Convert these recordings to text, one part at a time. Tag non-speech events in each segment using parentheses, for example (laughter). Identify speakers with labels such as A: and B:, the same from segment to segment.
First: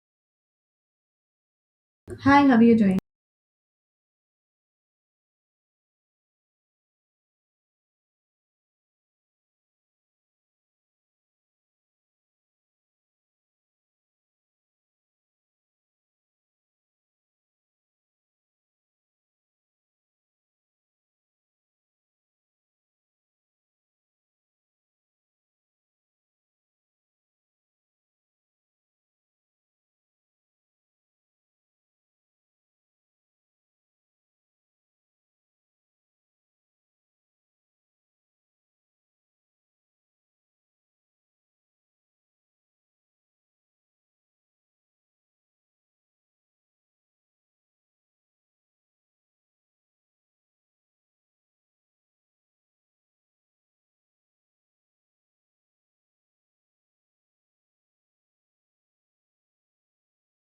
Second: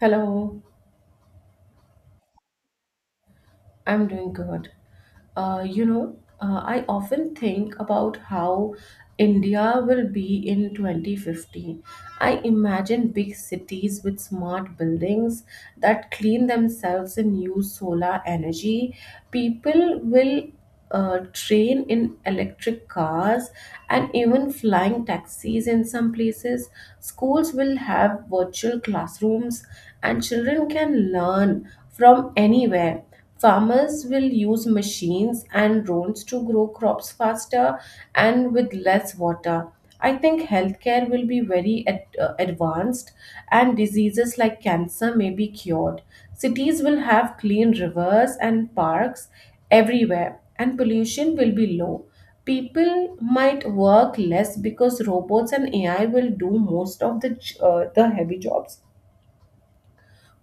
A: Hello.
B: Hi, how are you doing?
A: I'm doing good. Uh, you know, I often think about how India will be in 2050. I imagine big cities with smart buildings that clean themselves and use solar energy. People will train in electric cars and even flying taxis in some places. Schools will have virtual classrooms, and children can learn from anywhere. Farmers will use machines and drones to grow crops faster and with less water. I think healthcare will be very advanced, and diseases like cancer may be cured. Cities will have clean rivers and parks everywhere, and pollution will be low. People might work less because robots and AI will do most of the j- the heavy jobs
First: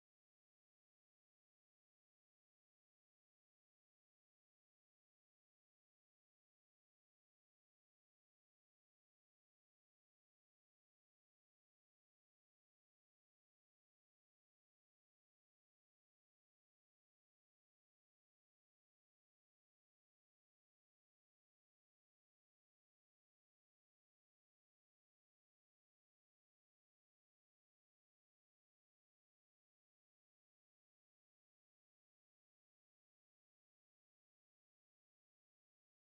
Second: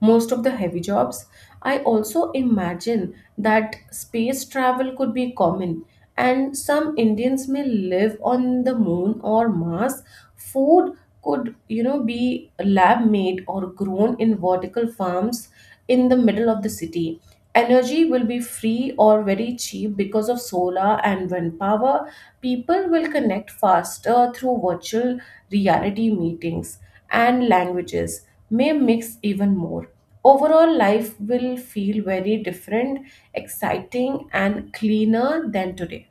A: most of the heavy jobs. I also imagine that space travel could be common, and some Indians may live on the moon or Mars. Food could, be lab made or grown in vertical farms in the middle of the city. Energy will be free or very cheap because of solar and wind power. People will connect faster through virtual reality meetings, and languages may mix even more. Overall, life will feel very different, exciting, and cleaner than today.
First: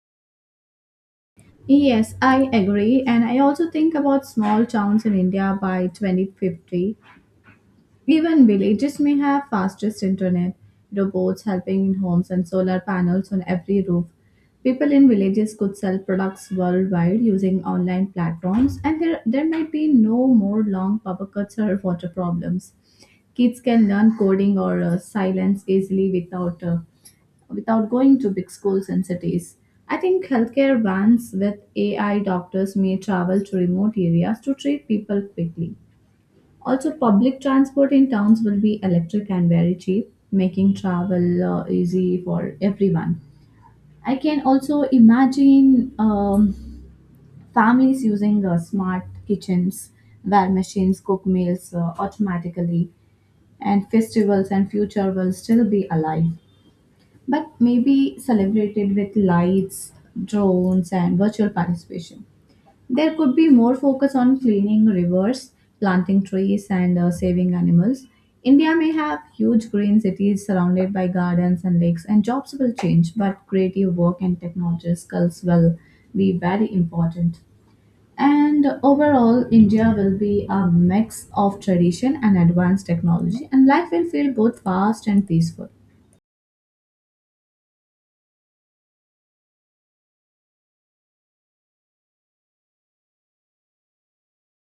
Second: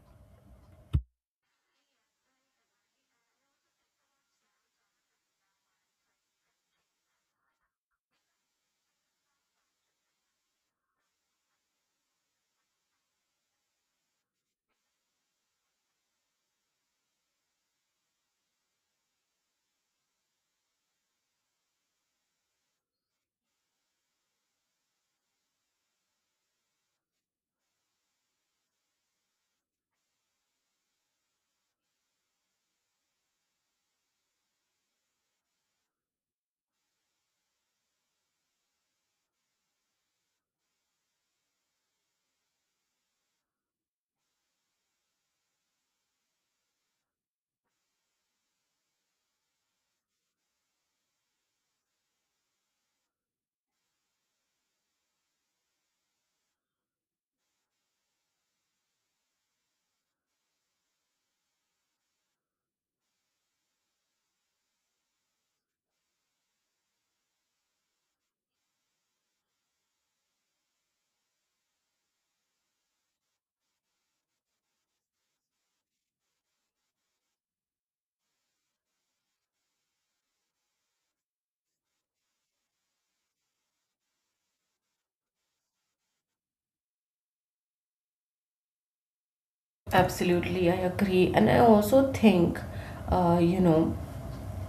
B: Yes, I agree. And I also think about small towns in India by 2050. Even villages may have fastest internet, robots helping in homes, and solar panels on every roof. People in villages could sell products worldwide using online platforms, and there might be no more long power cuts or water problems. Kids can learn coding or silence easily without without going to big schools and cities. I think healthcare vans with AI doctors may travel to remote areas to treat people quickly. Also, public transport in towns will be electric and very cheap, making travel easy for everyone. I can also imagine families using smart kitchens where machines cook meals automatically, and festivals and future will still be alive but maybe celebrated with lights, drones, and virtual participation. There could be more focus on cleaning rivers, planting trees, and saving animals. India may have huge green cities surrounded by gardens and lakes, and jobs will change, but creative work and technology skills will be very important. And overall, India will be a mix of tradition and advanced technology, and life will feel both fast and peaceful.
A: Absolutely, I agree. And I also think, uh, you know,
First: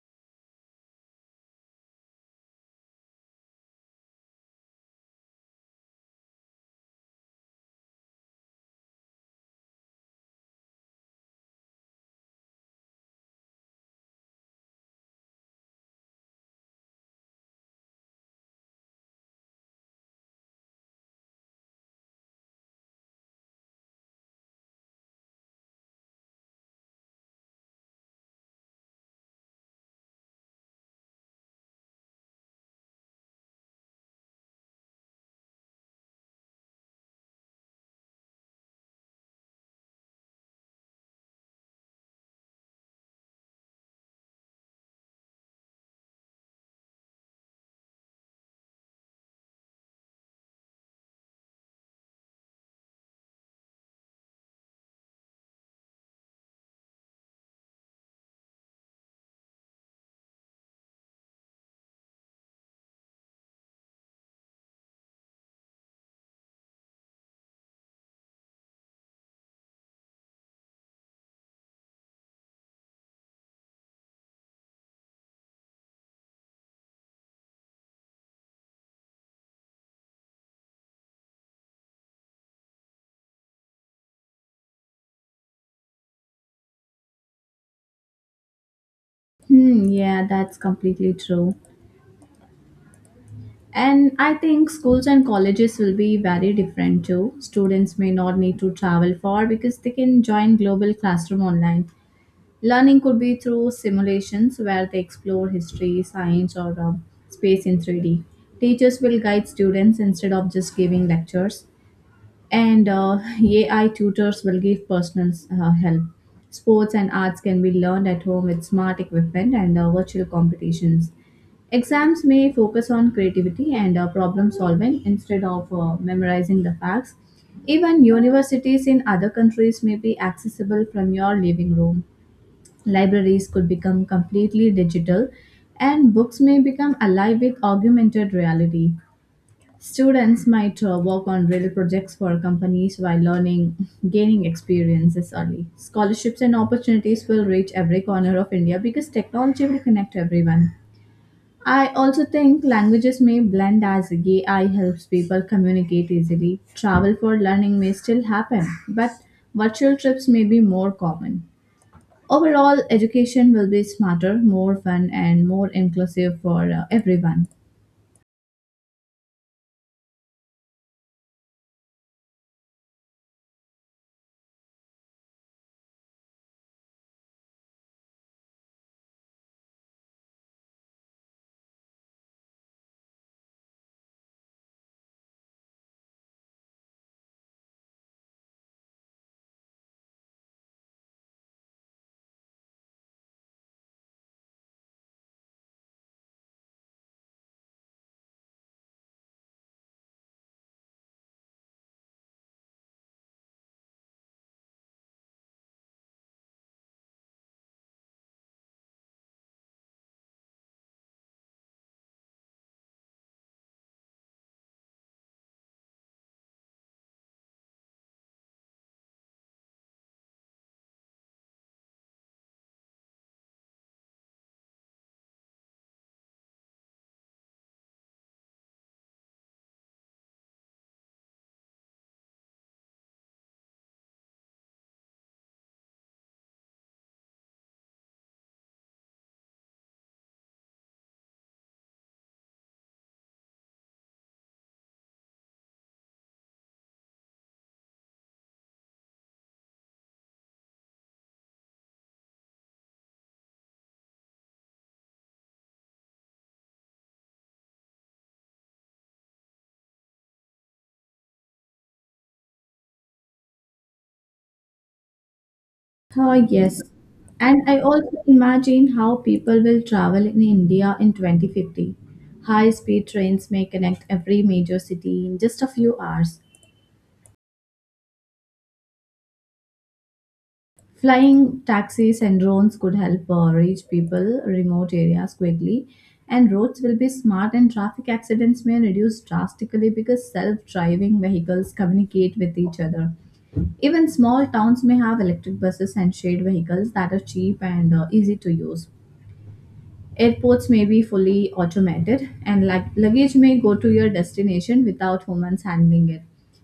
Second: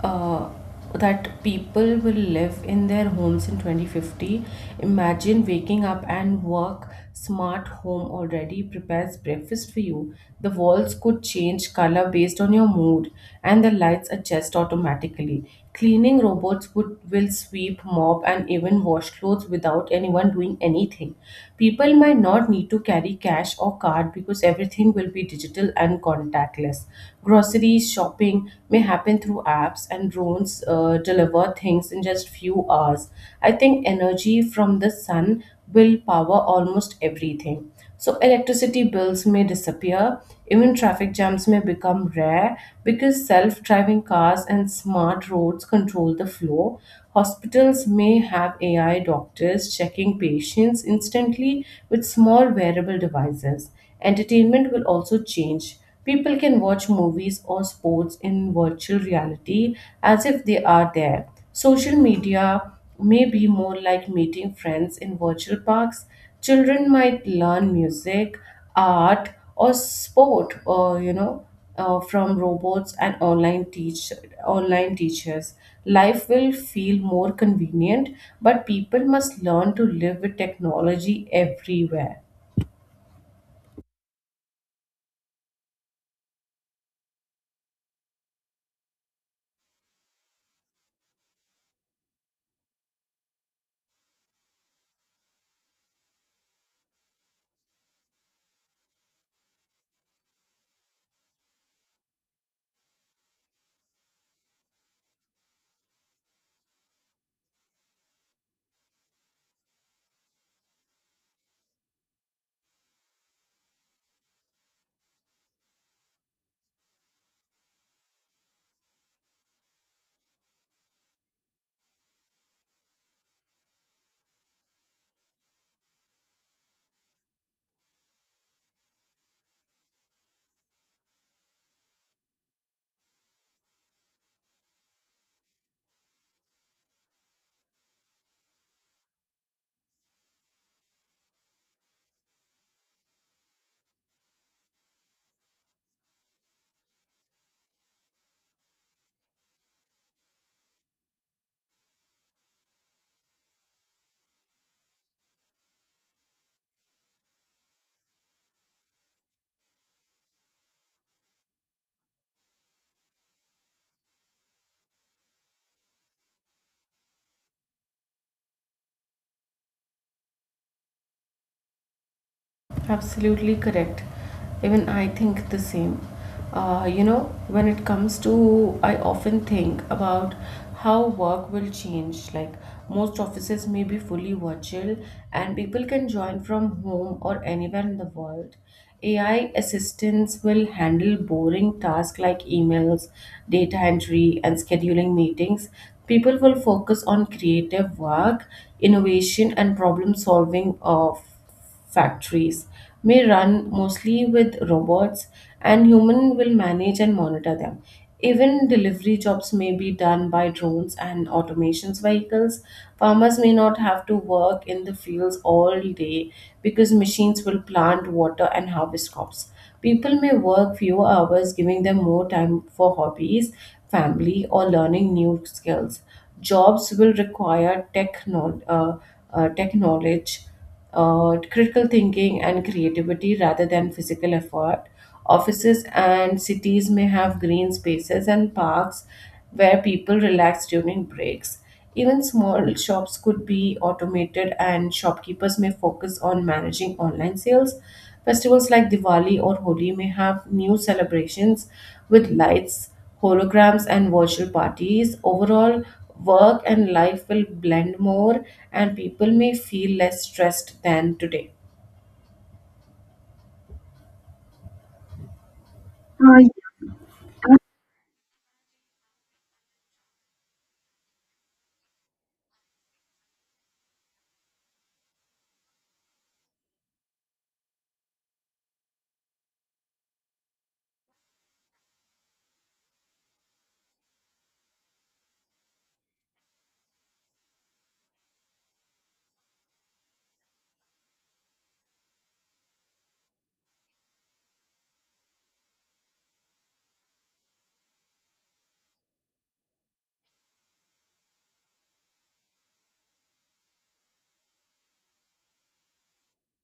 A: uh, that people will live in their homes in 2050. Imagine waking up and work smart home already prepares breakfast for you. The walls could change color based on your mood, and the lights adjust automatically. Cleaning robots would will sweep, mop, and even wash clothes without anyone doing anything. People might not need to carry cash or card because everything will be digital and contactless. Groceries shopping may happen through apps, and drones deliver things in just few hours. I think energy from the sun will power almost everything. So, electricity bills may disappear, even traffic jams may become rare because self driving cars and smart roads control the flow. Hospitals may have AI doctors checking patients instantly with small wearable devices. Entertainment will also change. People can watch movies or sports in virtual reality as if they are there. Social media may be more like meeting friends in virtual parks. Children might learn music, art, or sport, or from robots and online teachers. Life will feel more convenient, but people must learn to live with technology everywhere.
B: Hmm, yeah, that's completely true. And I think schools and colleges will be very different too. Students may not need to travel far because they can join Global Classroom online. Learning could be through simulations where they explore history, science, or space in 3D. Teachers will guide students instead of just giving lectures, and (laughs) AI tutors will give personal help. Sports and arts can be learned at home with smart equipment and virtual competitions. Exams may focus on creativity and problem solving instead of memorizing the facts. Even universities in other countries may be accessible from your living room. Libraries could become completely digital, and books may become alive with augmented reality. Students might work on real projects for companies while learning, gaining experiences early. Scholarships and opportunities will reach every corner of India because technology will connect everyone. I also think languages may blend as AI helps people communicate easily. Travel for learning may still happen, but virtual trips may be more common. Overall, education will be smarter, more fun, and more inclusive for everyone.
A: Absolutely correct. Even I think the same. When it comes to, I often think about how work will change. Like most offices may be fully virtual, and people can join from home or anywhere in the world. AI assistants will handle boring tasks like emails, data entry, and scheduling meetings. People will focus on creative work, innovation, and problem solving of factories may run mostly with robots, and human will manage and monitor them. Even delivery jobs may be done by drones and automations vehicles. Farmers may not have to work in the fields all day because machines will plant water and harvest crops. People may work fewer hours, giving them more time for hobbies, family, or learning new skills. Jobs will require tech knowledge, critical thinking, and creativity rather than physical effort. Offices and cities may have green spaces and parks where people relax during breaks. Even small shops could be automated, and shopkeepers may focus on managing online sales. Festivals like Diwali or Holi may have new celebrations with lights, holograms, and virtual parties. Overall, work and life will blend more, and people may feel less stressed than today.
B: Oh,
A: Uh,
B: yes. And I also imagine how people will travel in India in 2050. High speed trains may connect every major city in just a few hours. Flying taxis and drones could help reach people remote areas quickly and roads will be smart and traffic accidents may reduce drastically because self-driving vehicles communicate with each other. Even small towns may have electric buses and shared vehicles that are cheap and easy to use. Airports may be fully automated, and luggage may go to your destination without humans handling it.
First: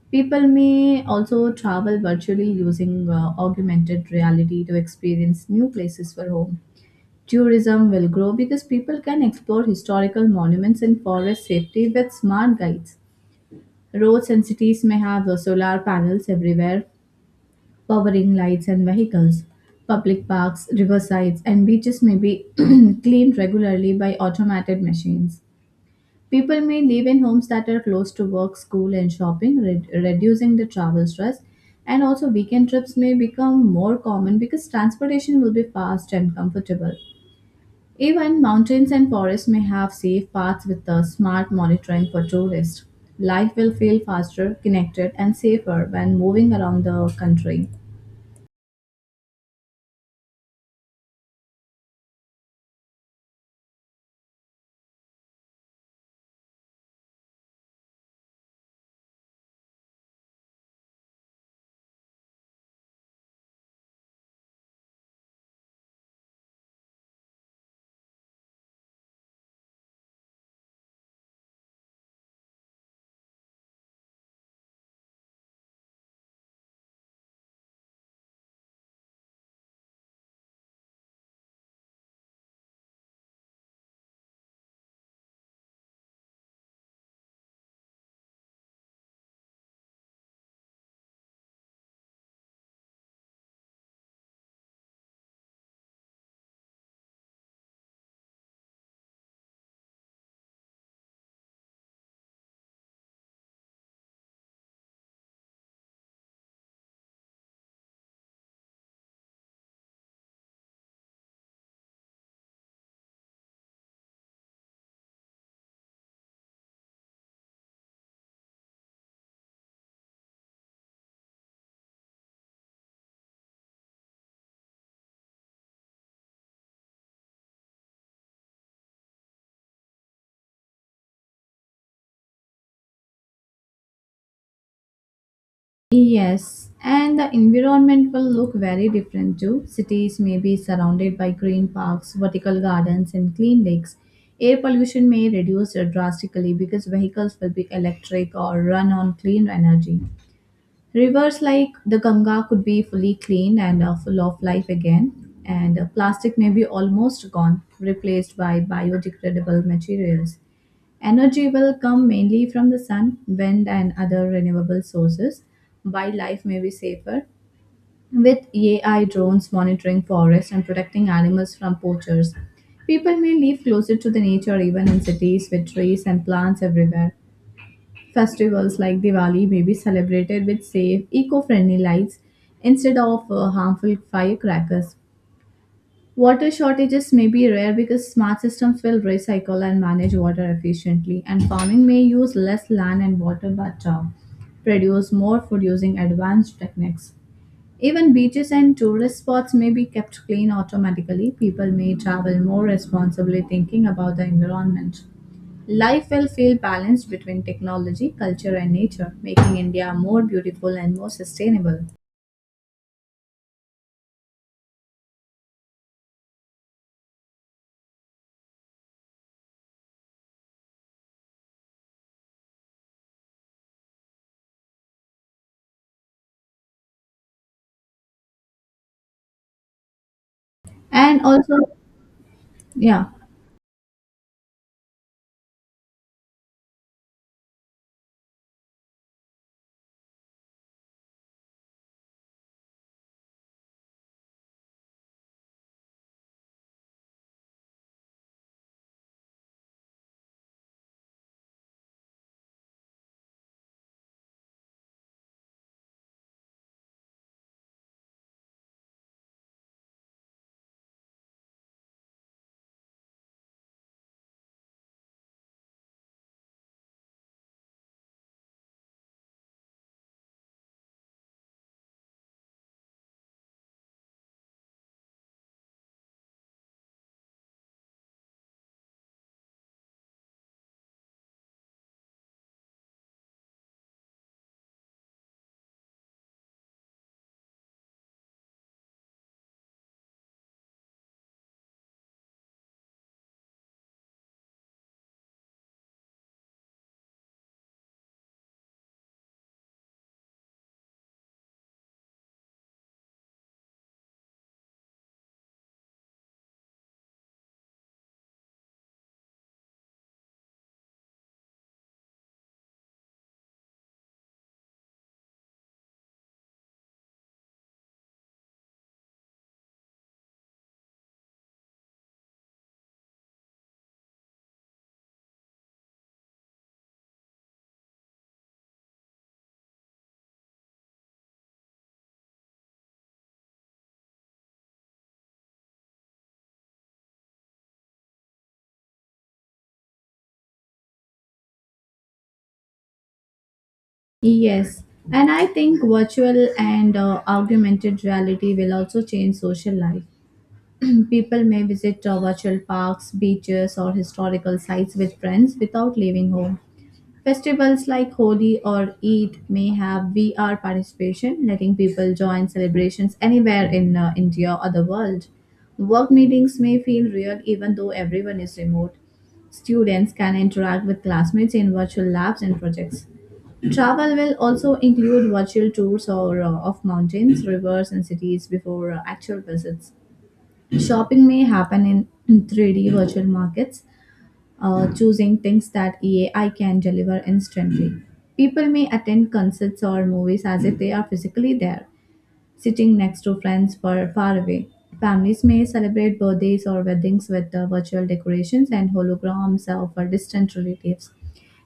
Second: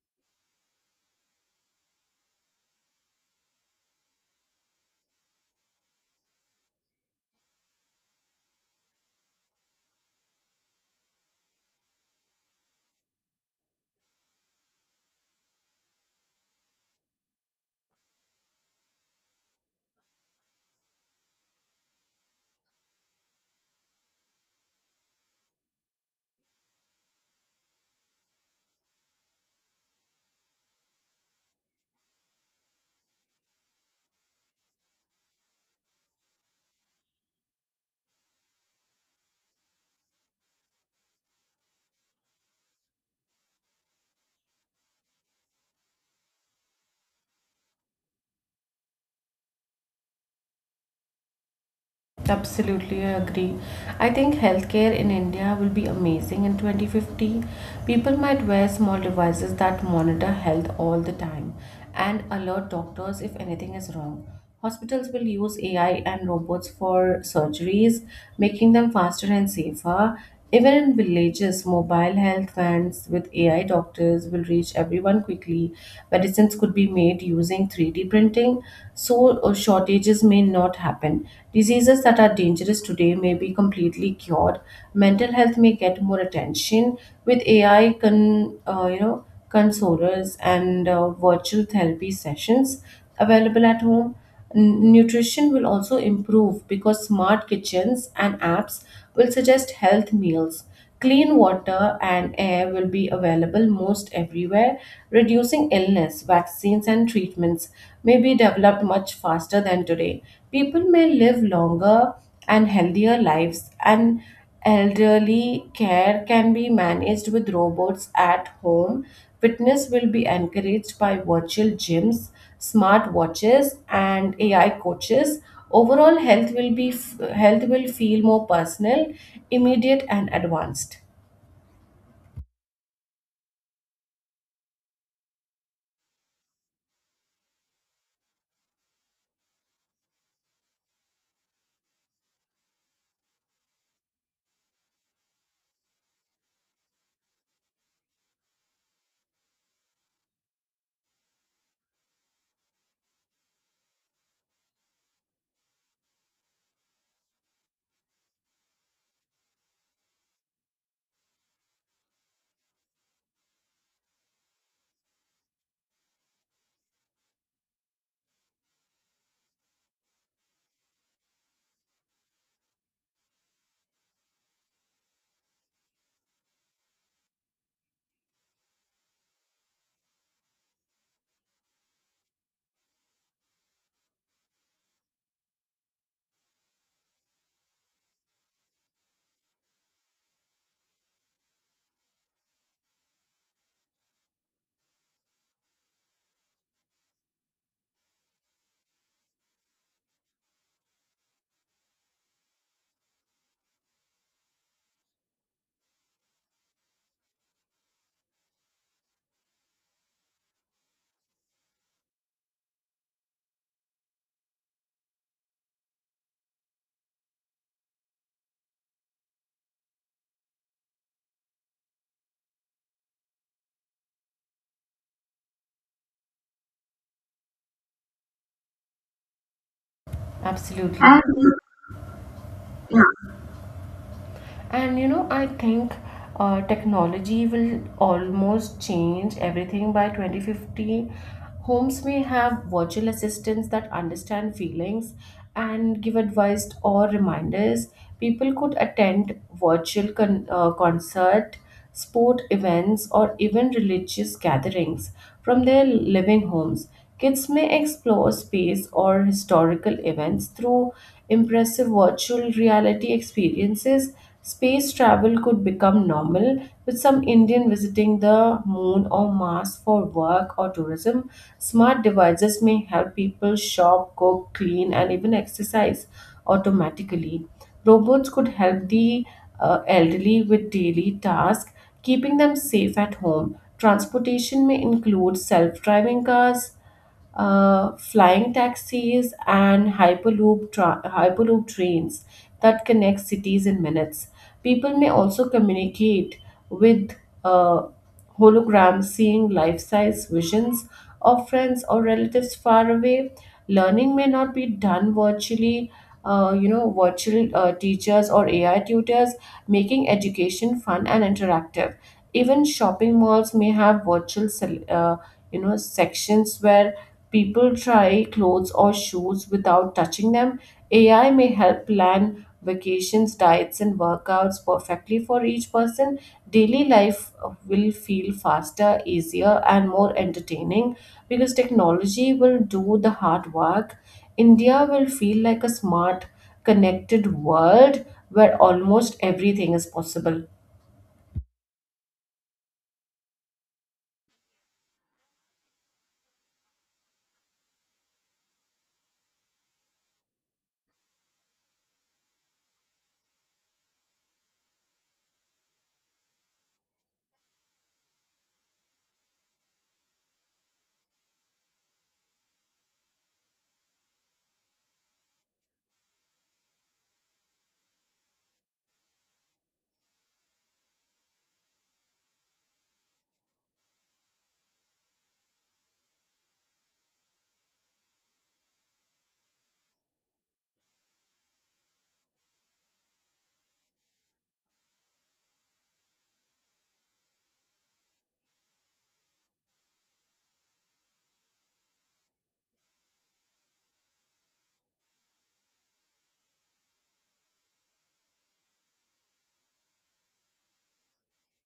B: People may also travel virtually using augmented reality to experience new places for home. Tourism will grow because people can explore historical monuments and forest safety with smart guides. Roads and cities may have solar panels everywhere, powering lights and vehicles. Public parks, riversides, and beaches may be (clears throat) cleaned regularly by automated machines. People may live in homes that are close to work, school, and shopping, reducing the travel stress. And also, weekend trips may become more common because transportation will be fast and comfortable. Even mountains and forests may have safe paths with the smart monitoring for tourists. Life will feel faster, connected, and safer when moving around the country.
A: Absolutely, I agree. I think healthcare in India will be amazing in 2050. People might wear small devices that monitor health all the time and alert doctors if anything is wrong. Hospitals will use AI and robots for surgeries, making them faster and safer. Even in villages, mobile health vans with AI doctors will reach everyone quickly. Medicines could be made using 3D printing, so shortages may not happen. Diseases that are dangerous today may be completely cured. Mental health may get more attention with AI consolers and virtual therapy sessions available at home. Nutrition will also improve because smart kitchens and apps will suggest health meals. Clean water and air will be available most everywhere, reducing illness. Vaccines and treatments may be developed much faster than today. People may live longer and healthier lives, and elderly care can be managed with robots at home. Fitness will be encouraged by virtual gyms, smart watches, and AI coaches. Overall, health will feel more personal, immediate, and advanced.
B: Yes, and the environment will look very different too. Cities may be surrounded by green parks, vertical gardens, and clean lakes. Air pollution may reduce drastically because vehicles will be electric or run on clean energy. Rivers like the Ganga could be fully clean and full of life again, and plastic may be almost gone, replaced by biodegradable materials. Energy will come mainly from the sun, wind, and other renewable sources. Wildlife may be safer with AI drones monitoring forests and protecting animals from poachers. People may live closer to the nature even in cities with trees and plants everywhere. Festivals like Diwali may be celebrated with safe, eco friendly lights instead of harmful firecrackers. Water shortages may be rare because smart systems will recycle and manage water efficiently, and farming may use less land and water but produce more food using advanced techniques. Even beaches and tourist spots may be kept clean automatically. People may travel more responsibly, thinking about the environment. Life will feel balanced between technology, culture, and nature, making India more beautiful and more sustainable.
A: Absolutely. And
B: And also,
A: yeah,
B: yeah.
A: and I think technology will almost change everything by 2050. Homes may have virtual assistants that understand feelings and give advice or reminders. People could attend virtual concert, sport events, or even religious gatherings from their living homes. Kids may explore space or historical events through impressive virtual reality experiences. Space travel could become normal, with some Indian visiting the moon or Mars for work or tourism. Smart devices may help people shop, cook, clean, and even exercise automatically. Robots could help the elderly with daily tasks, keeping them safe at home. Transportation may include self driving cars, flying taxis, and hyperloop trains that connect cities in minutes. People may also communicate with uh, holograms, seeing life-size visions of friends or relatives far away. Learning may not be done virtually. Virtual teachers or AI tutors making education fun and interactive. Even shopping malls may have virtual sections where people try clothes or shoes without touching them. AI may help plan vacations, diets, and workouts perfectly for each person. Daily life will feel faster, easier, and more entertaining because technology will do the hard work. India will feel like a smart, connected world where almost everything is possible.
B: Yes, and I think virtual and augmented reality will also change social life. People may visit virtual parks, beaches, or historical sites with friends without leaving home. Festivals like Holi or Eid may have VR participation, letting people join celebrations anywhere in India or the world. Work meetings may feel real even though everyone is remote. Students can interact with classmates in virtual labs and projects. Travel will also include virtual tours or of mountains, rivers, and cities before actual visits. Shopping may happen in 3D virtual markets, choosing things that AI can deliver instantly. People may attend concerts or movies as if they are physically there sitting next to friends far away Families may celebrate birthdays or weddings with virtual decorations and holograms of our distant relatives.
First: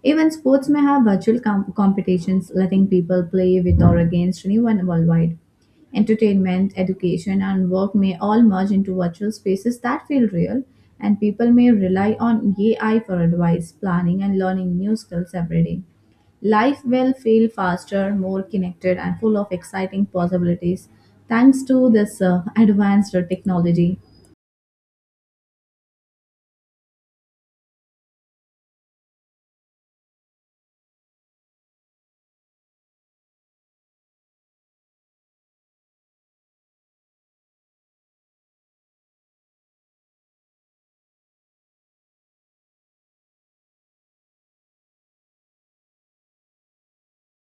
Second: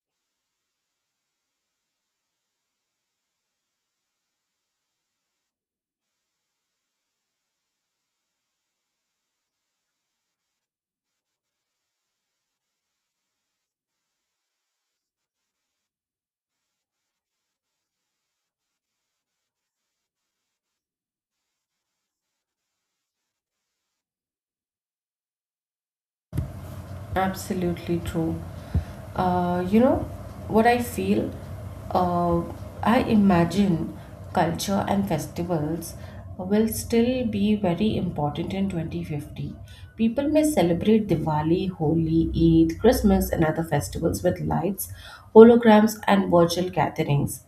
B: Even sports may have virtual com- competitions, letting people play with or against anyone worldwide. Entertainment, education, and work may all merge into virtual spaces that feel real, and people may rely on AI for advice, planning, and learning new skills every day. Life will feel faster, more connected, and full of exciting possibilities thanks to this advanced technology.
A: Absolutely true. Uh, you know what I feel? Uh, I imagine culture and festivals will still be very important in 2050. People may celebrate Diwali, Holi, Eid, Christmas, and other festivals with lights, holograms, and virtual gatherings.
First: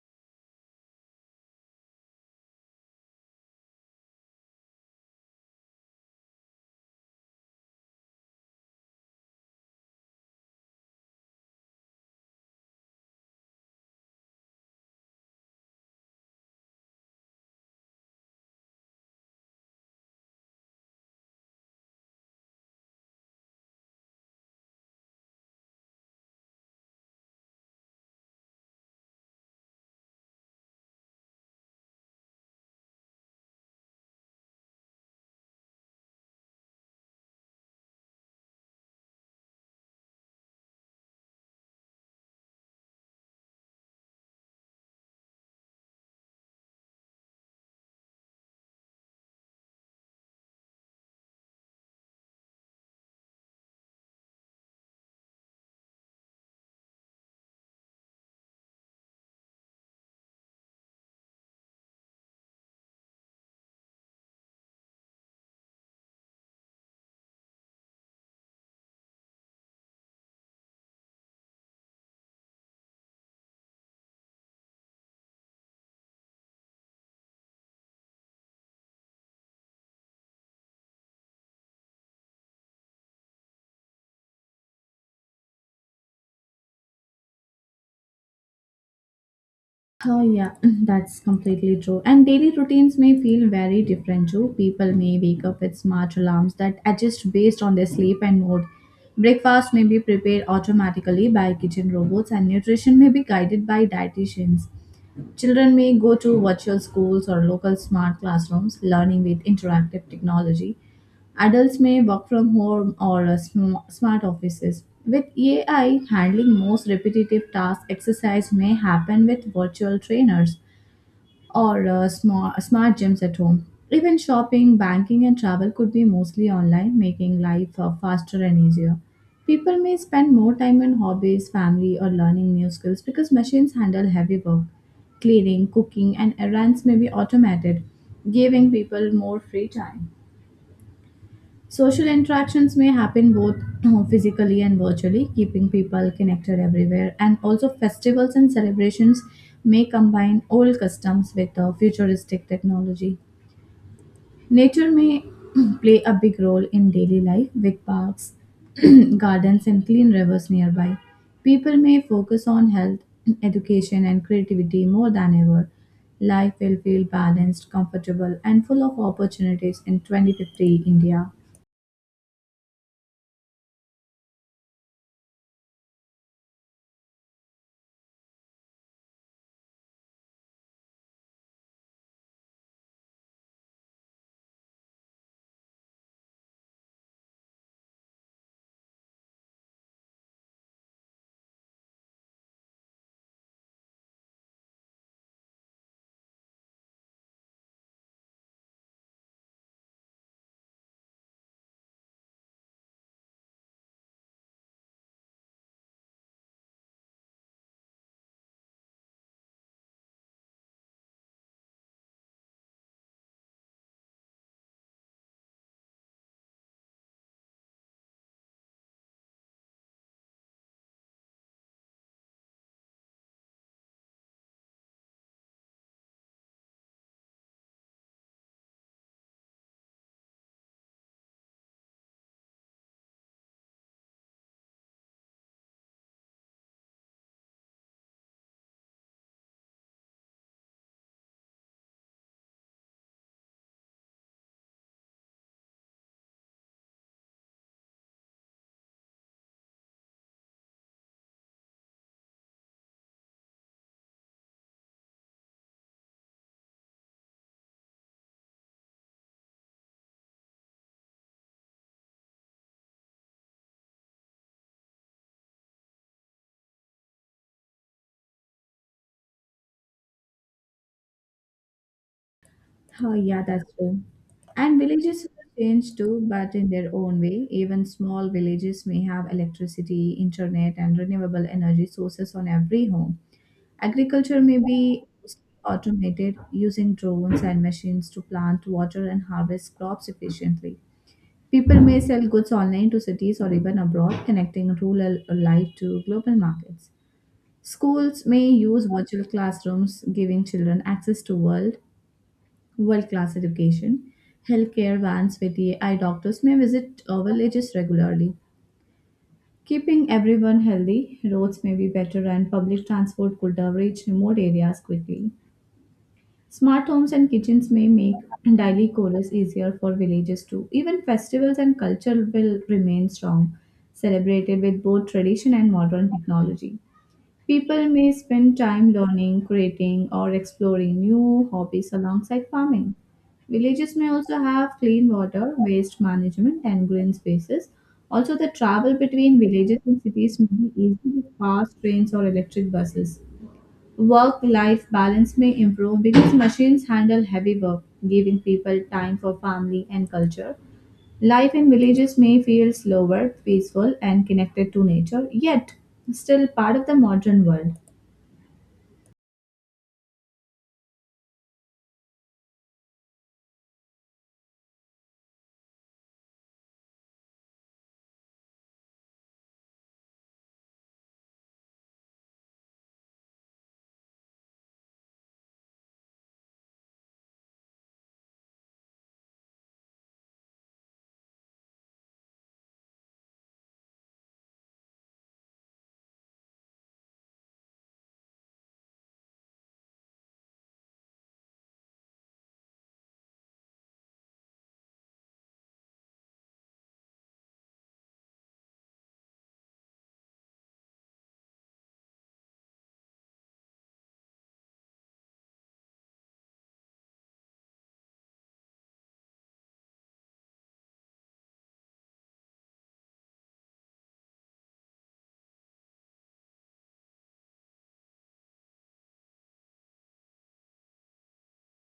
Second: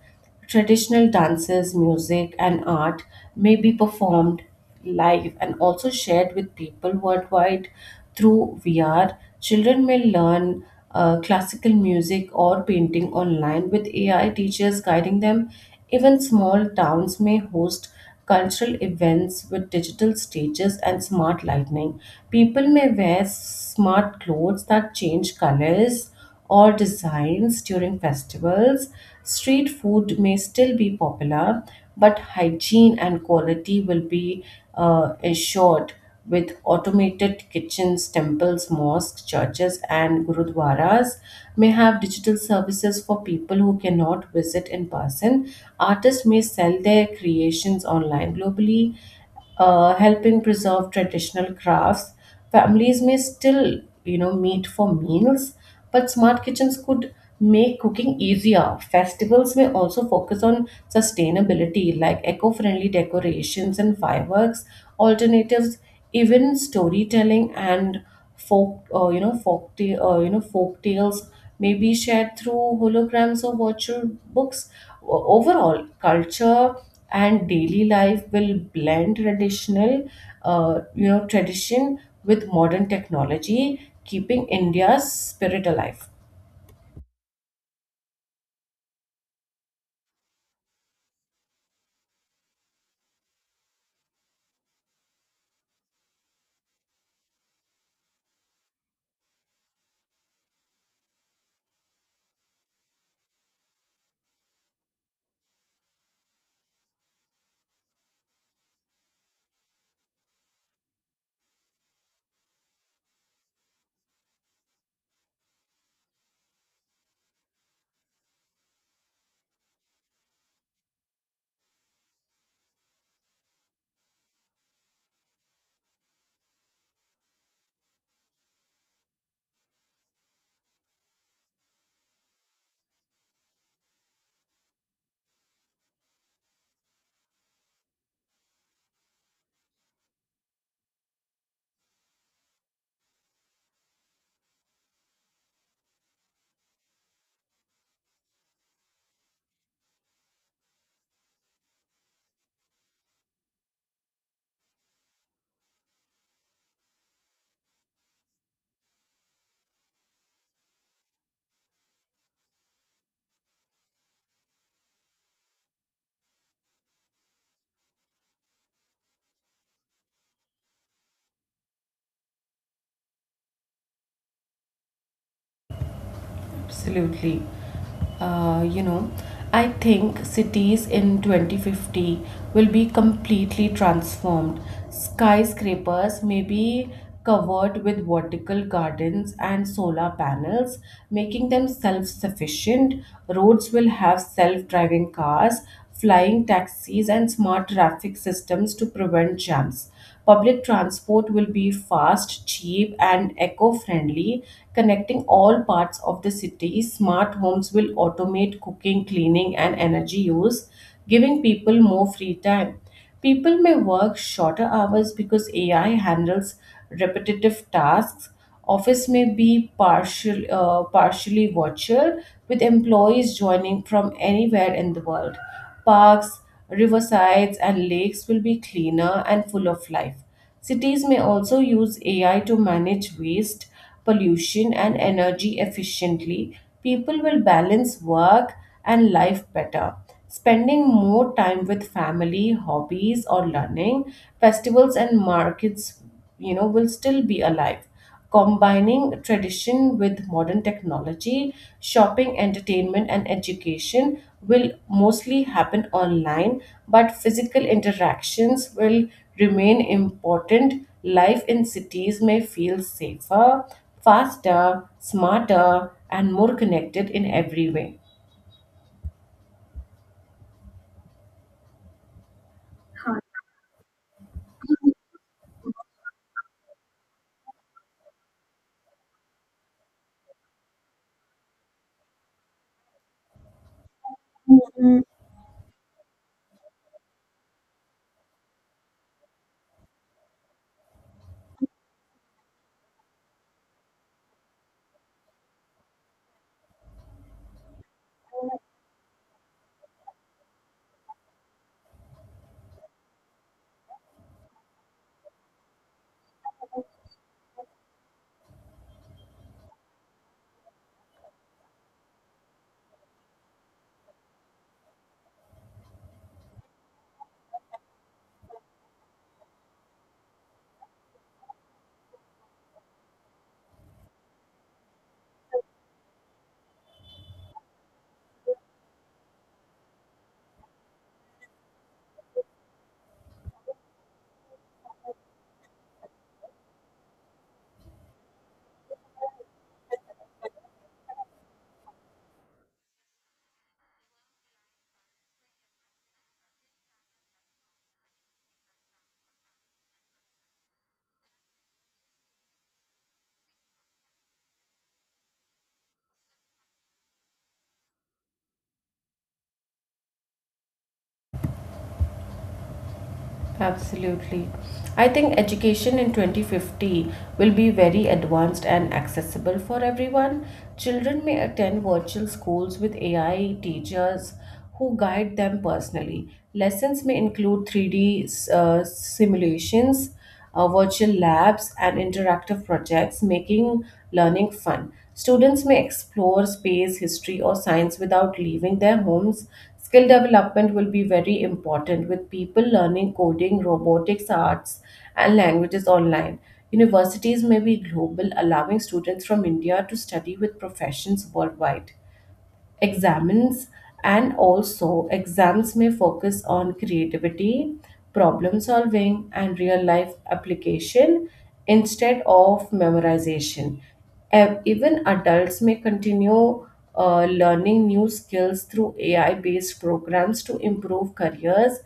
A: Traditional dances, music, and art may be performed live and also shared with people worldwide through VR. Children may learn classical music or painting online with AI teachers guiding them. Even small towns may host cultural events with digital stages and smart lighting. People may wear smart clothes that change colors or designs during festivals. Street food may still be popular, but hygiene and quality will be assured with automated kitchens. Temples, mosques, churches, and gurudwaras may have digital services for people who cannot visit in person. Artists may sell their creations online globally, helping preserve traditional crafts. Families may still, meet for meals, but smart kitchens could make cooking easier. Festivals may also focus on sustainability, like eco-friendly decorations and fireworks alternatives. Even storytelling and folk, you know, folk, ta- you know, folk tales may be shared through holograms or virtual books. Overall, culture and daily life will blend traditional you know tradition with modern technology, keeping India's spirit alive.
B: Oh, yeah, (laughs) (clears throat) that's completely true. And daily routines may feel very different too. People may wake up with smart alarms that adjust based on their sleep and mood. Breakfast may be prepared automatically by kitchen robots, and nutrition may be guided by dietitians. Children may go to virtual schools or local smart classrooms, learning with interactive technology. Adults may work from home or sm- smart offices. With AI handling most repetitive tasks, exercise may happen with virtual trainers or smart, smart gyms at home. Even shopping, banking, and travel could be mostly online, making life faster and easier. People may spend more time on hobbies, family, or learning new skills because machines handle heavy work. Cleaning, cooking, and errands may be automated, giving people more free time. Social interactions may happen both (clears throat) physically and virtually, keeping people connected everywhere. And also, festivals and celebrations may combine old customs with futuristic technology. Nature may (clears throat) play a big role in daily life with parks, (clears throat) gardens, and clean rivers nearby. People may focus on health, (clears throat) education, and creativity more than ever. Life will feel balanced, comfortable, and full of opportunities in 2050 India.
A: Absolutely. Uh, you know, I think cities in 2050 will be completely transformed. Skyscrapers may be covered with vertical gardens and solar panels, making them self sufficient. Roads will have self driving cars, flying taxis, and smart traffic systems to prevent jams. Public transport will be fast, cheap, and eco friendly, connecting all parts of the city. Smart homes will automate cooking, cleaning, and energy use, giving people more free time. People may work shorter hours because AI handles repetitive tasks. Office may be partially virtual, with employees joining from anywhere in the world. Parks, riversides, and lakes will be cleaner and full of life. Cities may also use AI to manage waste, pollution, and energy efficiently. People will balance work and life better, spending more time with family, hobbies, or learning. Festivals and markets, will still be alive, combining tradition with modern technology. Shopping, entertainment, and education will mostly happen online, but physical interactions will remain important. Life in cities may feel safer, faster, smarter, and more connected in every way.
B: Oh, yeah, that's true. And villages will change too, but in their own way. Even small villages may have electricity, internet, and renewable energy sources on every home. Agriculture may be automated using drones and machines to plant, water, and harvest crops efficiently. People may sell goods online to cities or even abroad, connecting rural life to global markets. Schools may use virtual classrooms, giving children access to world world class education, healthcare vans with AI doctors may visit villages regularly. Keeping everyone healthy, roads may be better and public transport could reach remote areas quickly. Smart homes and kitchens may make daily chores easier for villages too. Even festivals and culture will remain strong, celebrated with both tradition and modern technology. People may spend time learning, creating, or exploring new hobbies alongside farming. Villages may also have clean water, waste management, and green spaces. Also, the travel between villages and cities may be easy with fast trains or electric buses. Work life balance may improve because machines handle heavy work, giving people time for family and culture. Life in villages may feel slower, peaceful, and connected to nature, yet still part of the modern world.
A: Absolutely. I think education in 2050 will be very advanced and accessible for everyone. Children may attend virtual schools with AI teachers who guide them personally. Lessons may include 3D simulations, virtual labs, and interactive projects, making learning fun. Students may explore space, history, or science without leaving their homes. Skill development will be very important, with people learning coding, robotics, arts, and languages online. Universities may be global, allowing students from India to study with professions worldwide examines, and also exams may focus on creativity, problem solving, and real life application instead of memorization. Even adults may continue learning new skills through ai based programs to improve careers.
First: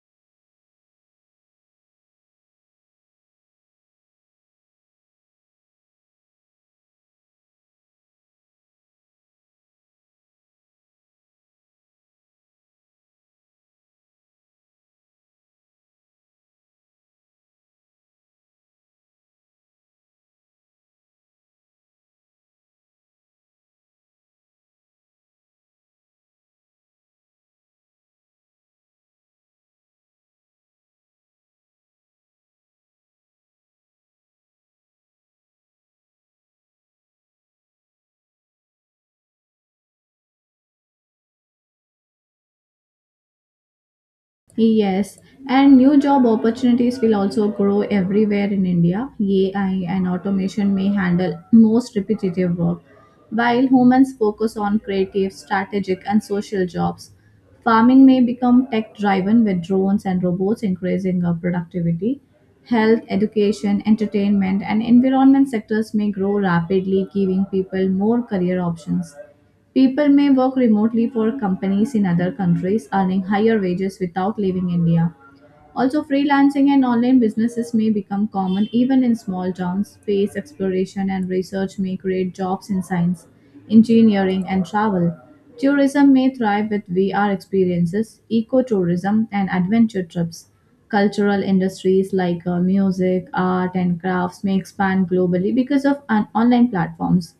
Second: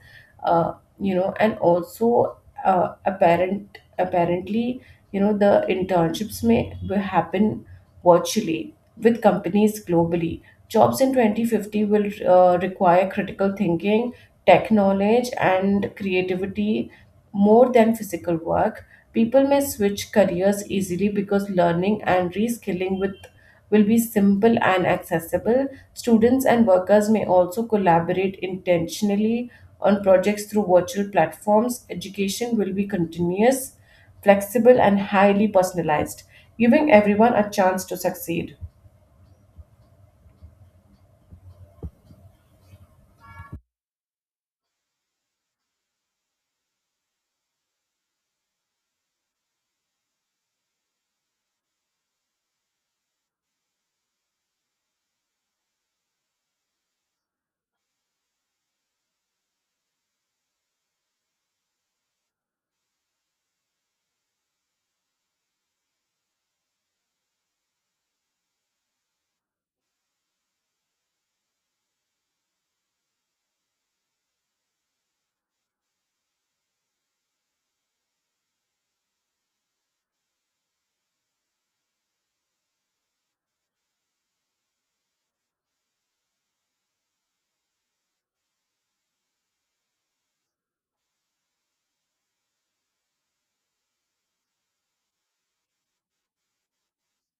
A: uh, and also apparently the internships may happen virtually with companies globally. Jobs in 2050 will require critical thinking, tech knowledge, and creativity more than physical work. People may switch careers easily because learning and reskilling with will be simple and accessible. Students and workers may also collaborate intentionally on projects through virtual platforms. Education will be continuous, flexible, and highly personalized, giving everyone a chance to succeed.
B: Yes, and new job opportunities will also grow everywhere in India. AI and automation may handle most repetitive work, while humans focus on creative, strategic, and social jobs. Farming may become tech driven with drones and robots increasing our productivity. Health, education, entertainment, and environment sectors may grow rapidly, giving people more career options. People may work remotely for companies in other countries, earning higher wages without leaving India. Also, freelancing and online businesses may become common even in small towns. Space exploration and research may create jobs in science, engineering, and travel. Tourism may thrive with VR experiences, ecotourism, and adventure trips. Cultural industries like music, art, and crafts may expand globally because of an online platforms.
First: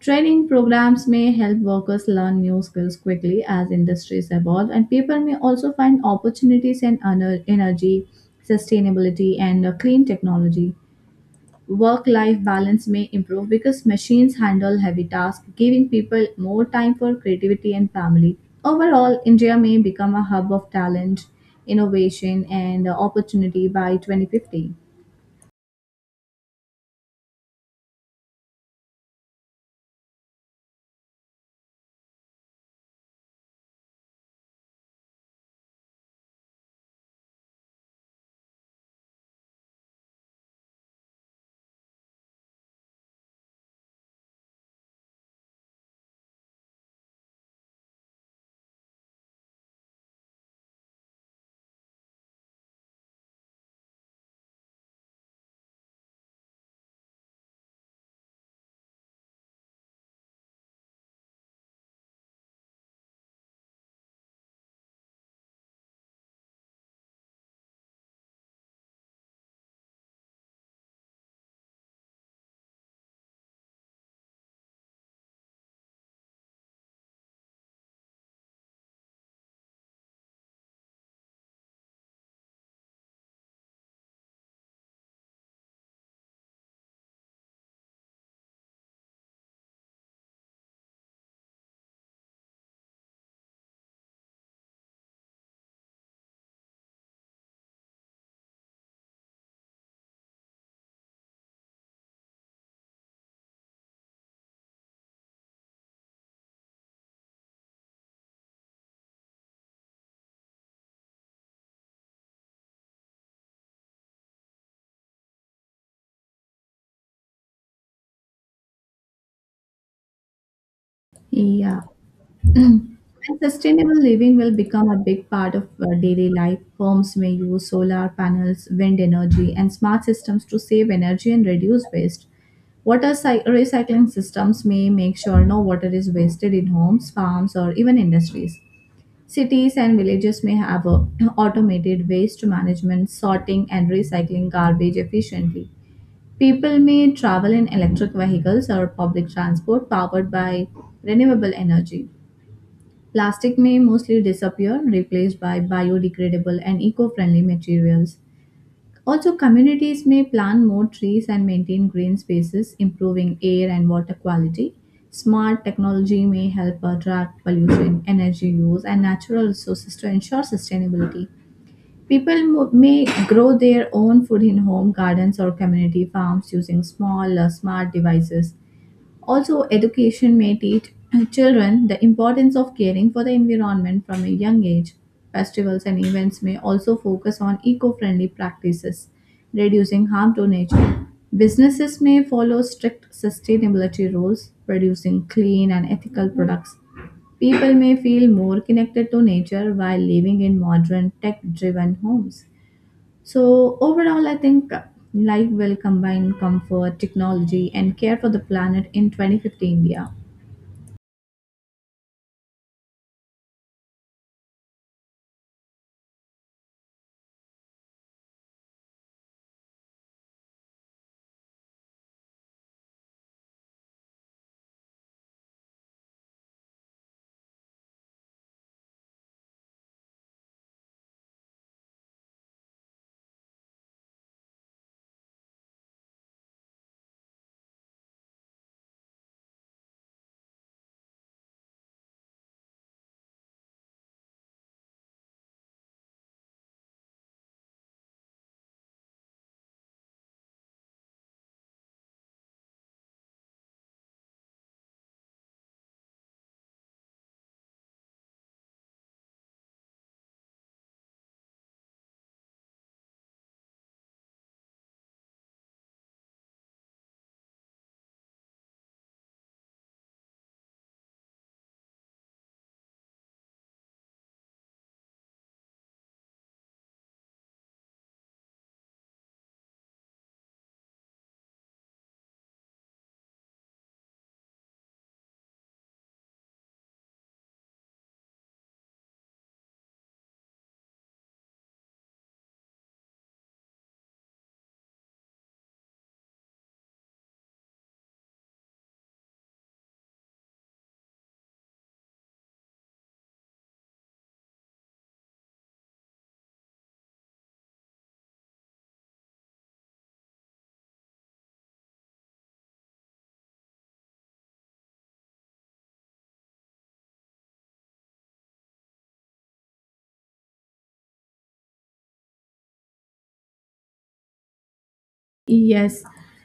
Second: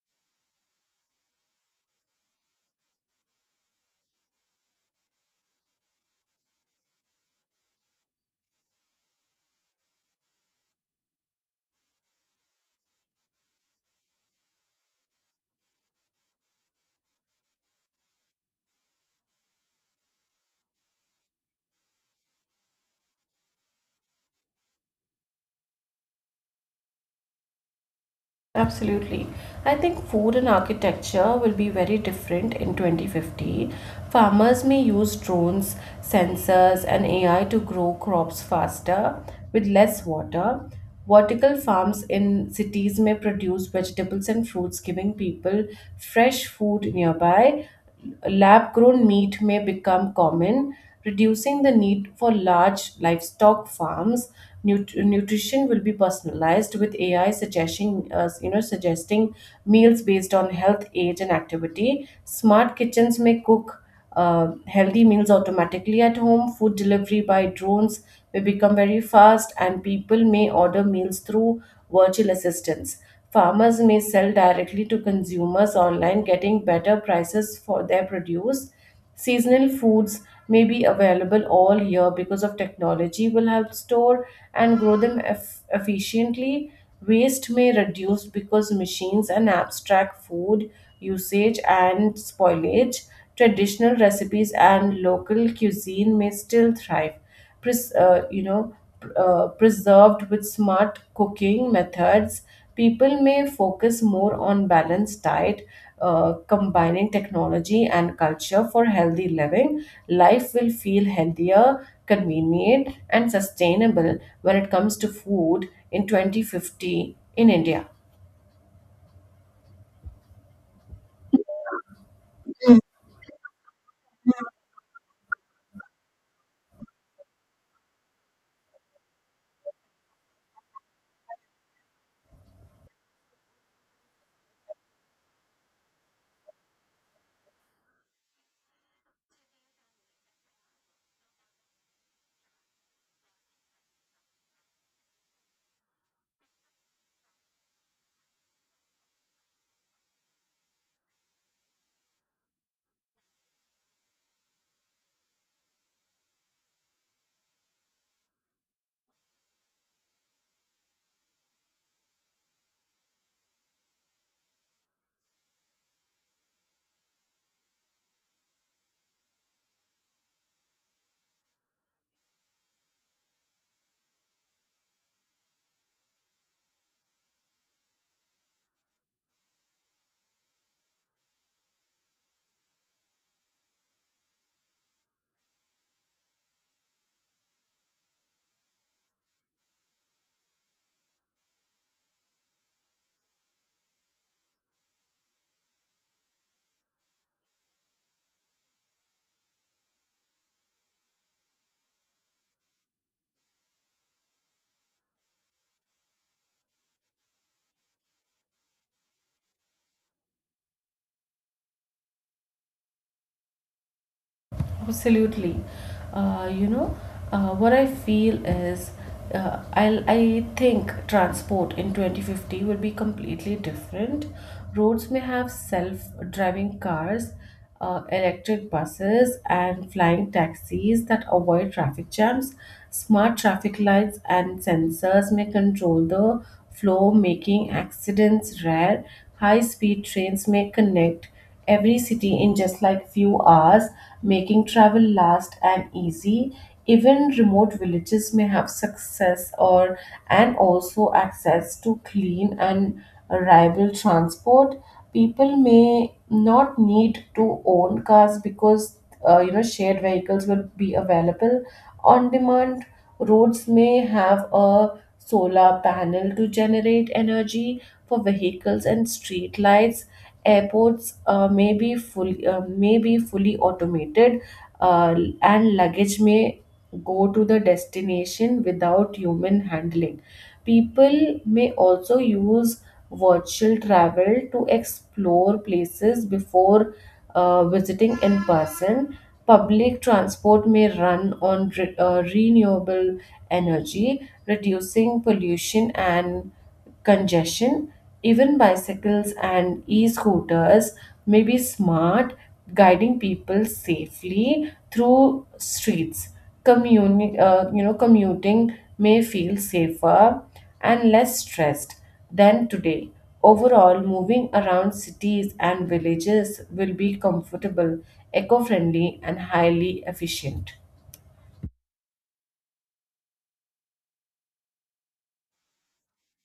B: Training programs may help workers learn new skills quickly as industries evolve, and people may also find opportunities in energy, sustainability, and clean technology. Work life balance may improve because machines handle heavy tasks, giving people more time for creativity and family. Overall, India may become a hub of talent, innovation, and opportunity by 2050.
A: Absolutely. I think food and architecture will be very different in 2050. Farmers may use drones, sensors, and AI to grow crops faster with less water. Vertical farms in cities may produce vegetables and fruits, giving people fresh food nearby. Lab grown meat may become common, reducing the need for large livestock farms. Nutrition will be personalized with AI suggesting meals based on health, age, and activity. Smart kitchens may cook healthy meals automatically at home. Food delivery by drones may become very fast, and people may order meals through virtual assistants. Farmers may sell directly to consumers online, getting better prices for their produce. Seasonal foods may be available all year because of technology will help store and grow them efficiently. Waste may reduce because machines and apps track food usage and spoilage. Traditional recipes and local cuisine may still thrive. Pres- uh, you know, preserved with smart cooking methods, people may focus more on balanced diet, combining technology and culture for healthy living. Life will feel healthier, convenient, and sustainable when it comes to food in 2050 in India.
B: Yeah. And sustainable living will become a big part of daily life. Homes may use solar panels, wind energy, and smart systems to save energy and reduce waste. Recycling systems may make sure no water is wasted in homes, farms, or even industries. Cities and villages may have a (clears throat) automated waste management, sorting, and recycling garbage efficiently. People may travel in electric vehicles or public transport powered by renewable energy. Plastic may mostly disappear, replaced by biodegradable and eco friendly materials. Also, communities may plant more trees and maintain green spaces, improving air and water quality. Smart technology may help attract pollution, energy use, and natural resources to ensure sustainability. May grow their own food in home gardens or community farms using small, smart devices. Also, education may teach (clears throat) children the importance of caring for the environment from a young age. Festivals and events may also focus on eco friendly practices, reducing harm to nature. Businesses may follow strict sustainability rules, producing clean and ethical products. People may feel more connected to nature while living in modern tech driven homes. So, overall, I think life will combine comfort, technology, and care for the planet in 2050 India.
A: Absolutely. Uh, you know, what I feel is I think transport in 2050 will be completely different. Roads may have self-driving cars, electric buses, and flying taxis that avoid traffic jams. Smart traffic lights and sensors may control the flow, making accidents rare. High-speed trains may connect every city in just like few hours, making travel last and easy. Even remote villages may have success or and also access to clean and reliable transport. People may not need to own cars because shared vehicles will be available on demand. Roads may have a solar panel to generate energy for vehicles and street lights. Airports may be fully automated, uh, and luggage may go to the destination without human handling. People may also use virtual travel to explore places before visiting in person. Public transport may run on renewable energy, reducing pollution and congestion. Even bicycles and e scooters may be smart, guiding people safely through streets. Commuting may feel safer and less stressed than today. Overall, moving around cities and villages will be comfortable, eco friendly, and highly efficient.
B: Yes,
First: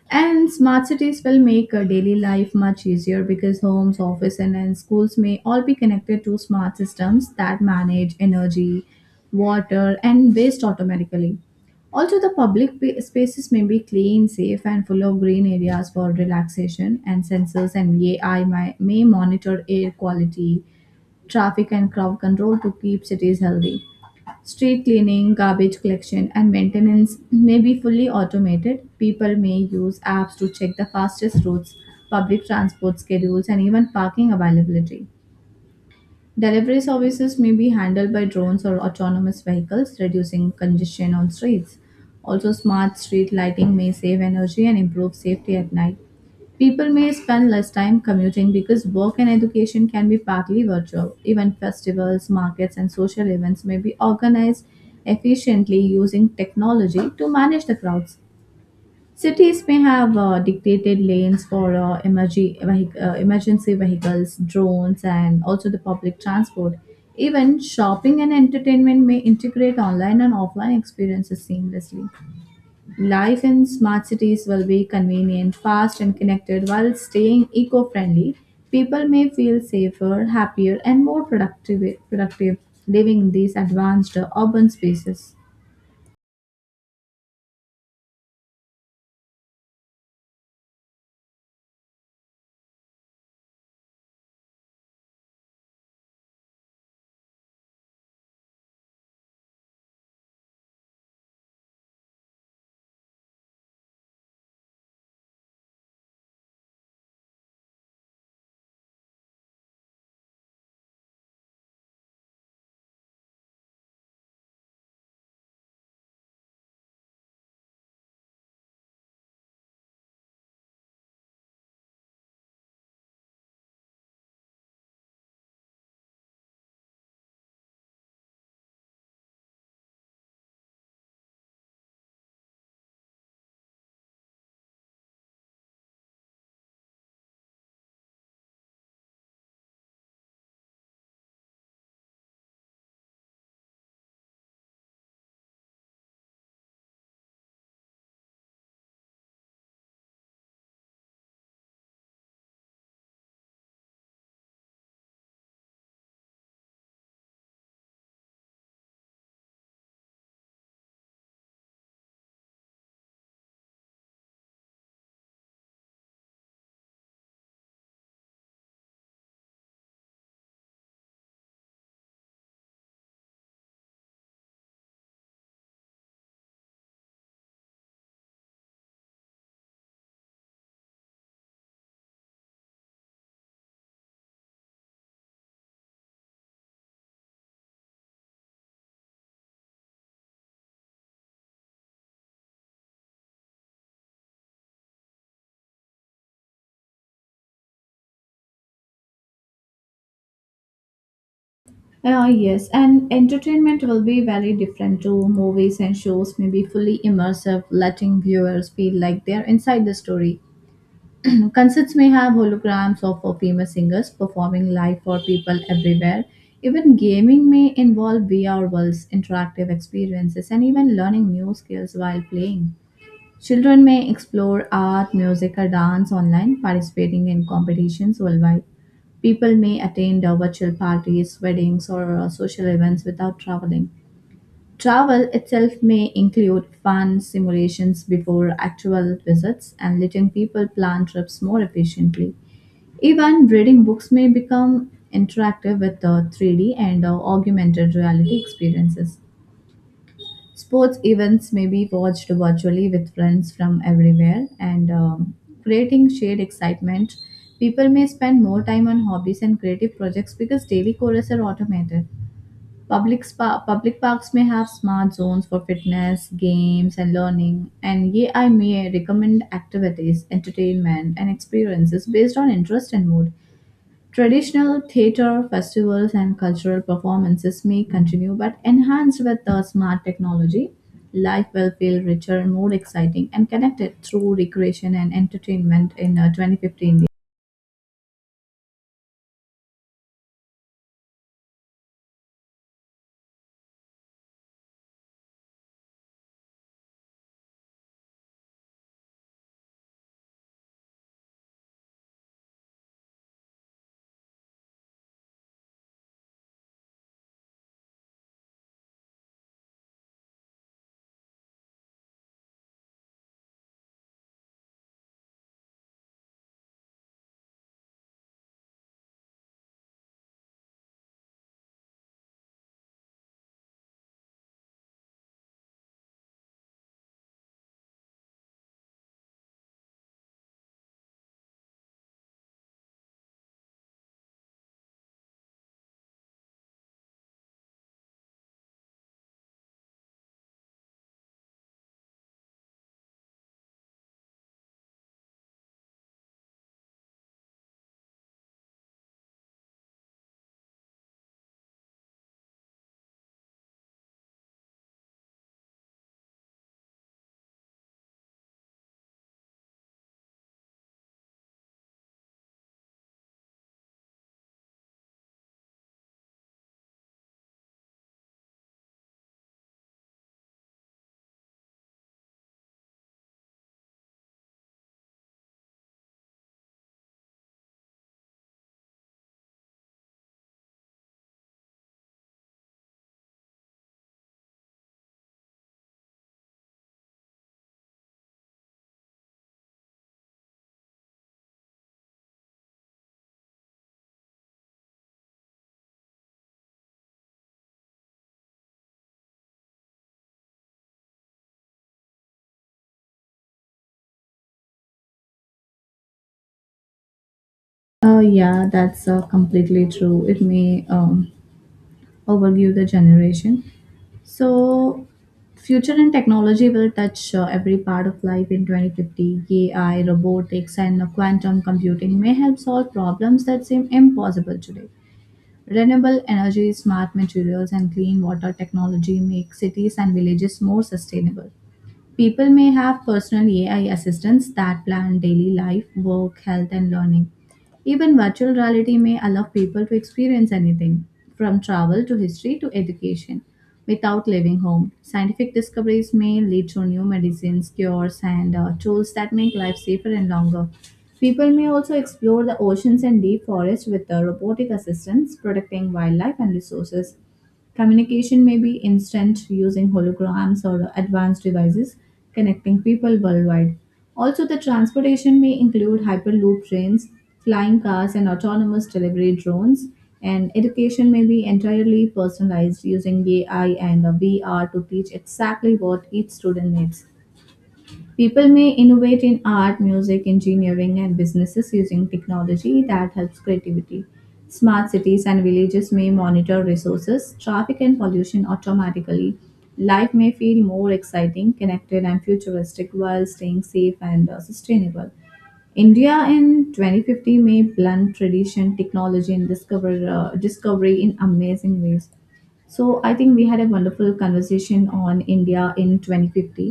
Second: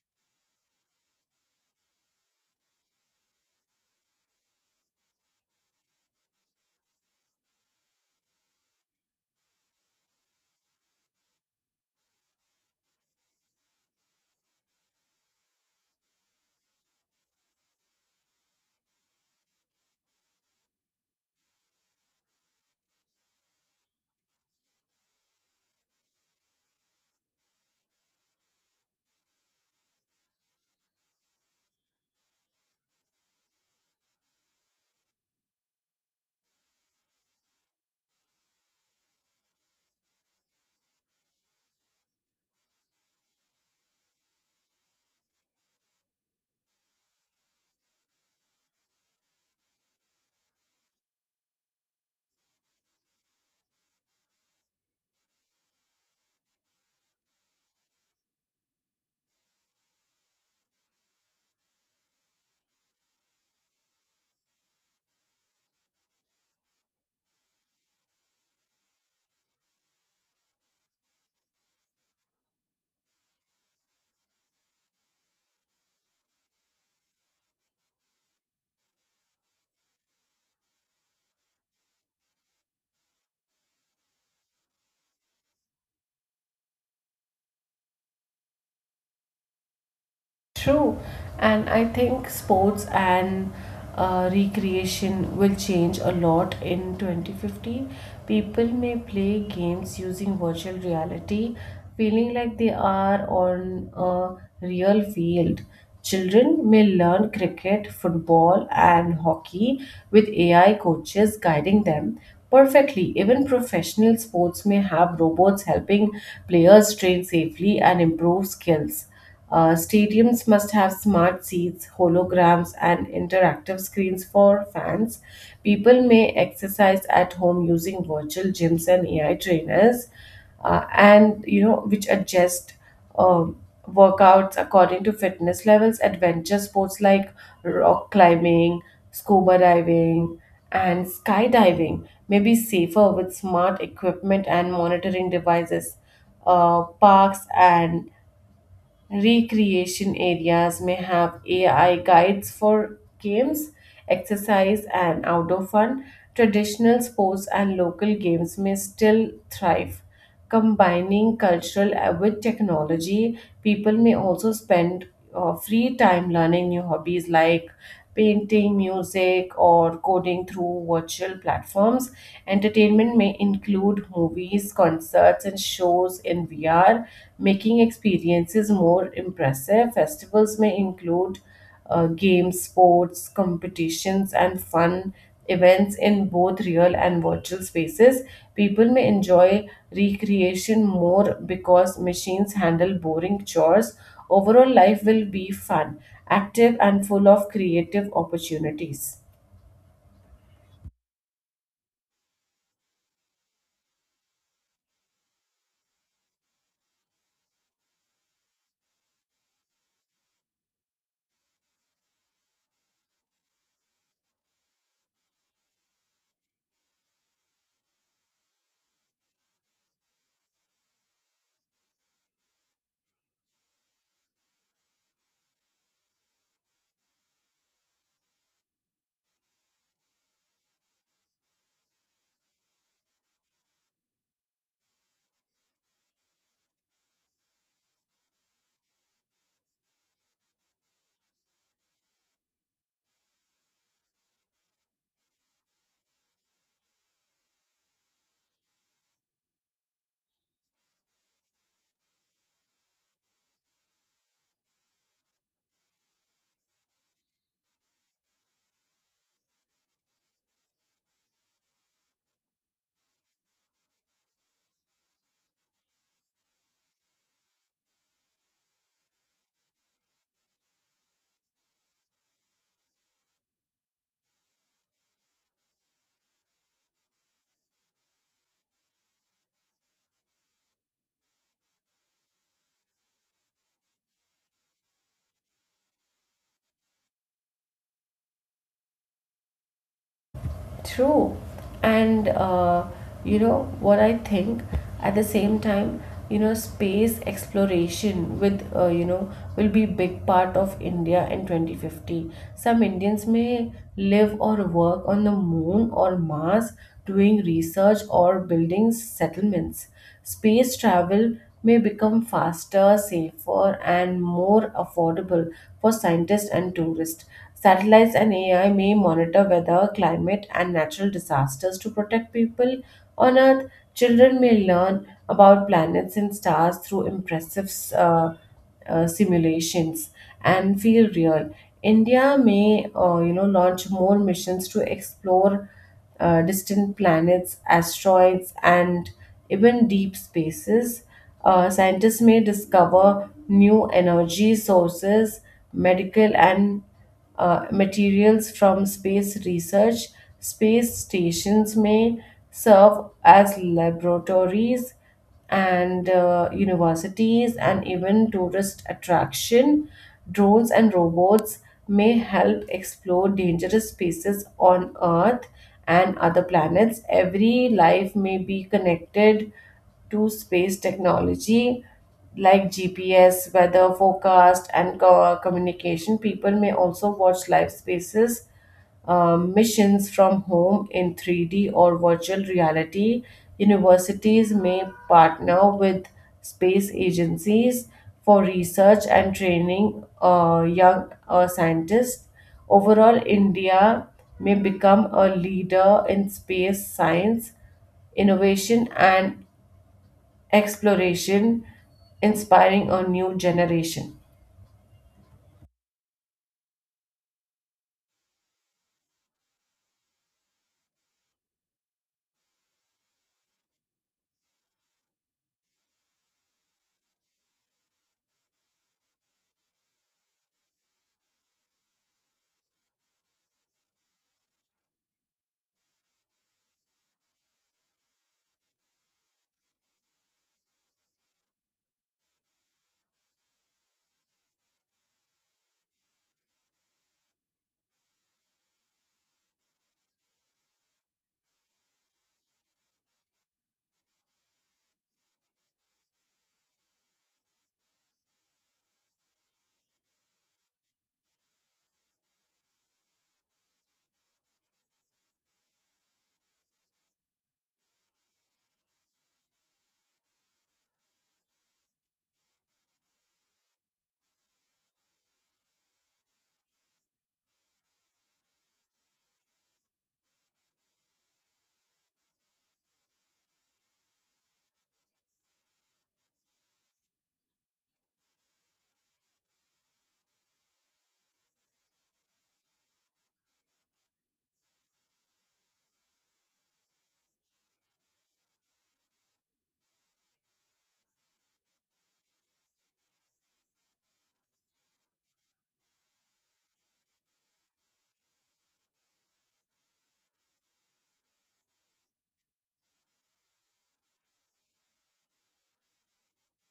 B: and smart cities will make daily life much easier because homes, office, and schools may all be connected to smart systems that manage energy, water, and waste automatically. Also, the spaces may be clean, safe, and full of green areas for relaxation, and sensors and AI may monitor air quality, traffic, and crowd control to keep cities healthy. Street cleaning, garbage collection, and maintenance may be fully automated. People may use apps to check the fastest routes, public transport schedules, and even parking availability. Delivery services may be handled by drones or autonomous vehicles, reducing congestion on streets. Also, smart street lighting may save energy and improve safety at night. People may spend less time commuting because work and education can be partly virtual. Even festivals, markets, and social events may be organized efficiently using technology to manage the crowds. Cities may have dictated lanes for emergency vehicles, drones, and also the public transport. Even shopping and entertainment may integrate online and offline experiences seamlessly. Life in smart cities will be convenient, fast, and connected while staying eco friendly. People may feel safer, happier, and more productive living in these advanced urban spaces.
A: True, and I think sports and recreation will change a lot in 2050. People may play games using virtual reality, feeling like they are on a real field. Children may learn cricket, football, and hockey with AI coaches guiding them perfectly. Even professional sports may have robots helping players train safely and improve skills. Stadiums must have smart seats, holograms, and interactive screens for fans. People may exercise at home using virtual gyms and AI trainers, and you know which adjust um, workouts according to fitness levels. Adventure sports like rock climbing, scuba diving, and skydiving may be safer with smart equipment and monitoring devices. Parks and recreation areas may have AI guides for games, exercise, and outdoor fun. Traditional sports and local games may still thrive. Combining cultural with technology, people may also spend free time learning new hobbies like painting, music, or coding through virtual platforms. Entertainment may include movies, concerts, and shows in VR, making experiences more impressive. Festivals may include games, sports, competitions, and fun events in both real and virtual spaces. People may enjoy recreation more because machines handle boring chores. Overall, life will be fun, active, and full of creative opportunities.
B: Ah yes, and entertainment will be very different too. Movies and shows may be fully immersive, letting viewers feel like they're inside the story. Concerts may have holograms of famous singers performing live for people everywhere. Even gaming may involve VR worlds, interactive experiences, and even learning new skills while playing. Children may explore art, music, or dance online, participating in competitions worldwide. People may attend virtual parties, weddings, or social events without traveling. Travel itself may include fun simulations before actual visits and letting people plan trips more efficiently. Even reading books may become interactive with the 3D and augmented reality experiences. Sports events may be watched virtually with friends from everywhere and creating shared excitement. People may spend more time on hobbies and creative projects because daily chores are automated. Public parks may have smart zones for fitness, games, and learning, and AI may recommend activities, entertainment, and experiences based on interest and mood. Traditional theater festivals and cultural performances may continue, but enhanced with the smart technology, life will feel richer and more exciting and connected through recreation and entertainment in 2015.
A: True. And you know what I think at the same time, space exploration with will be big part of India in 2050. Some Indians may live or work on the moon or Mars, doing research or building settlements. Space travel may become faster, safer, and more affordable for scientists and tourists. Satellites and AI may monitor weather, climate, and natural disasters to protect people on Earth. Children may learn about planets and stars through impressive simulations and feel real. India may, launch more missions to explore distant planets, asteroids, and even deep spaces. Scientists may discover new energy sources, medical, and materials from space research. Space stations may serve as laboratories and universities and even tourist attraction. Drones and robots may help explore dangerous spaces on Earth and other planets. Every life may be connected to space technology like GPS, weather forecast, and communication. People may also watch live spaces missions from home in 3D or virtual reality. Universities may partner with space agencies for research and training young scientists. Overall, India may become a leader in space science, innovation, and exploration, inspiring a new generation.
B: Yeah, that's completely true. It may. Overview the generation. So, future and technology will touch every part of life in 2050. AI, robotics, and quantum computing may help solve problems that seem impossible today. Renewable energy, smart materials, and clean water technology make cities and villages more sustainable. People may have personal AI assistants that plan daily life, work, health, and learning. Even virtual reality may allow people to experience anything, from travel to history to education, without leaving home. Scientific discoveries may lead to new medicines, cures, and tools that make life safer and longer. People may also explore the oceans and deep forests with robotic assistants, protecting wildlife and resources. Communication may be instant using holograms or advanced devices connecting people worldwide. Also, the transportation may include hyperloop trains, flying cars, and autonomous delivery drones. And education may be entirely personalized using AI and VR to teach exactly what each student needs. People may innovate in art, music, engineering, and businesses using technology that helps creativity. Smart cities and villages may monitor resources, traffic, and pollution automatically. Life may feel more exciting, connected, and futuristic while staying safe and sustainable. India in 2050 may blend tradition, technology, and discovery in amazing ways. So I think we had a wonderful conversation on India in 2050.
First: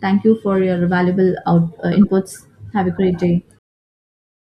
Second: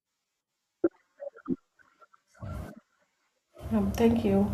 B: Thank you for your valuable inputs. Have a great day.
A: Thank you.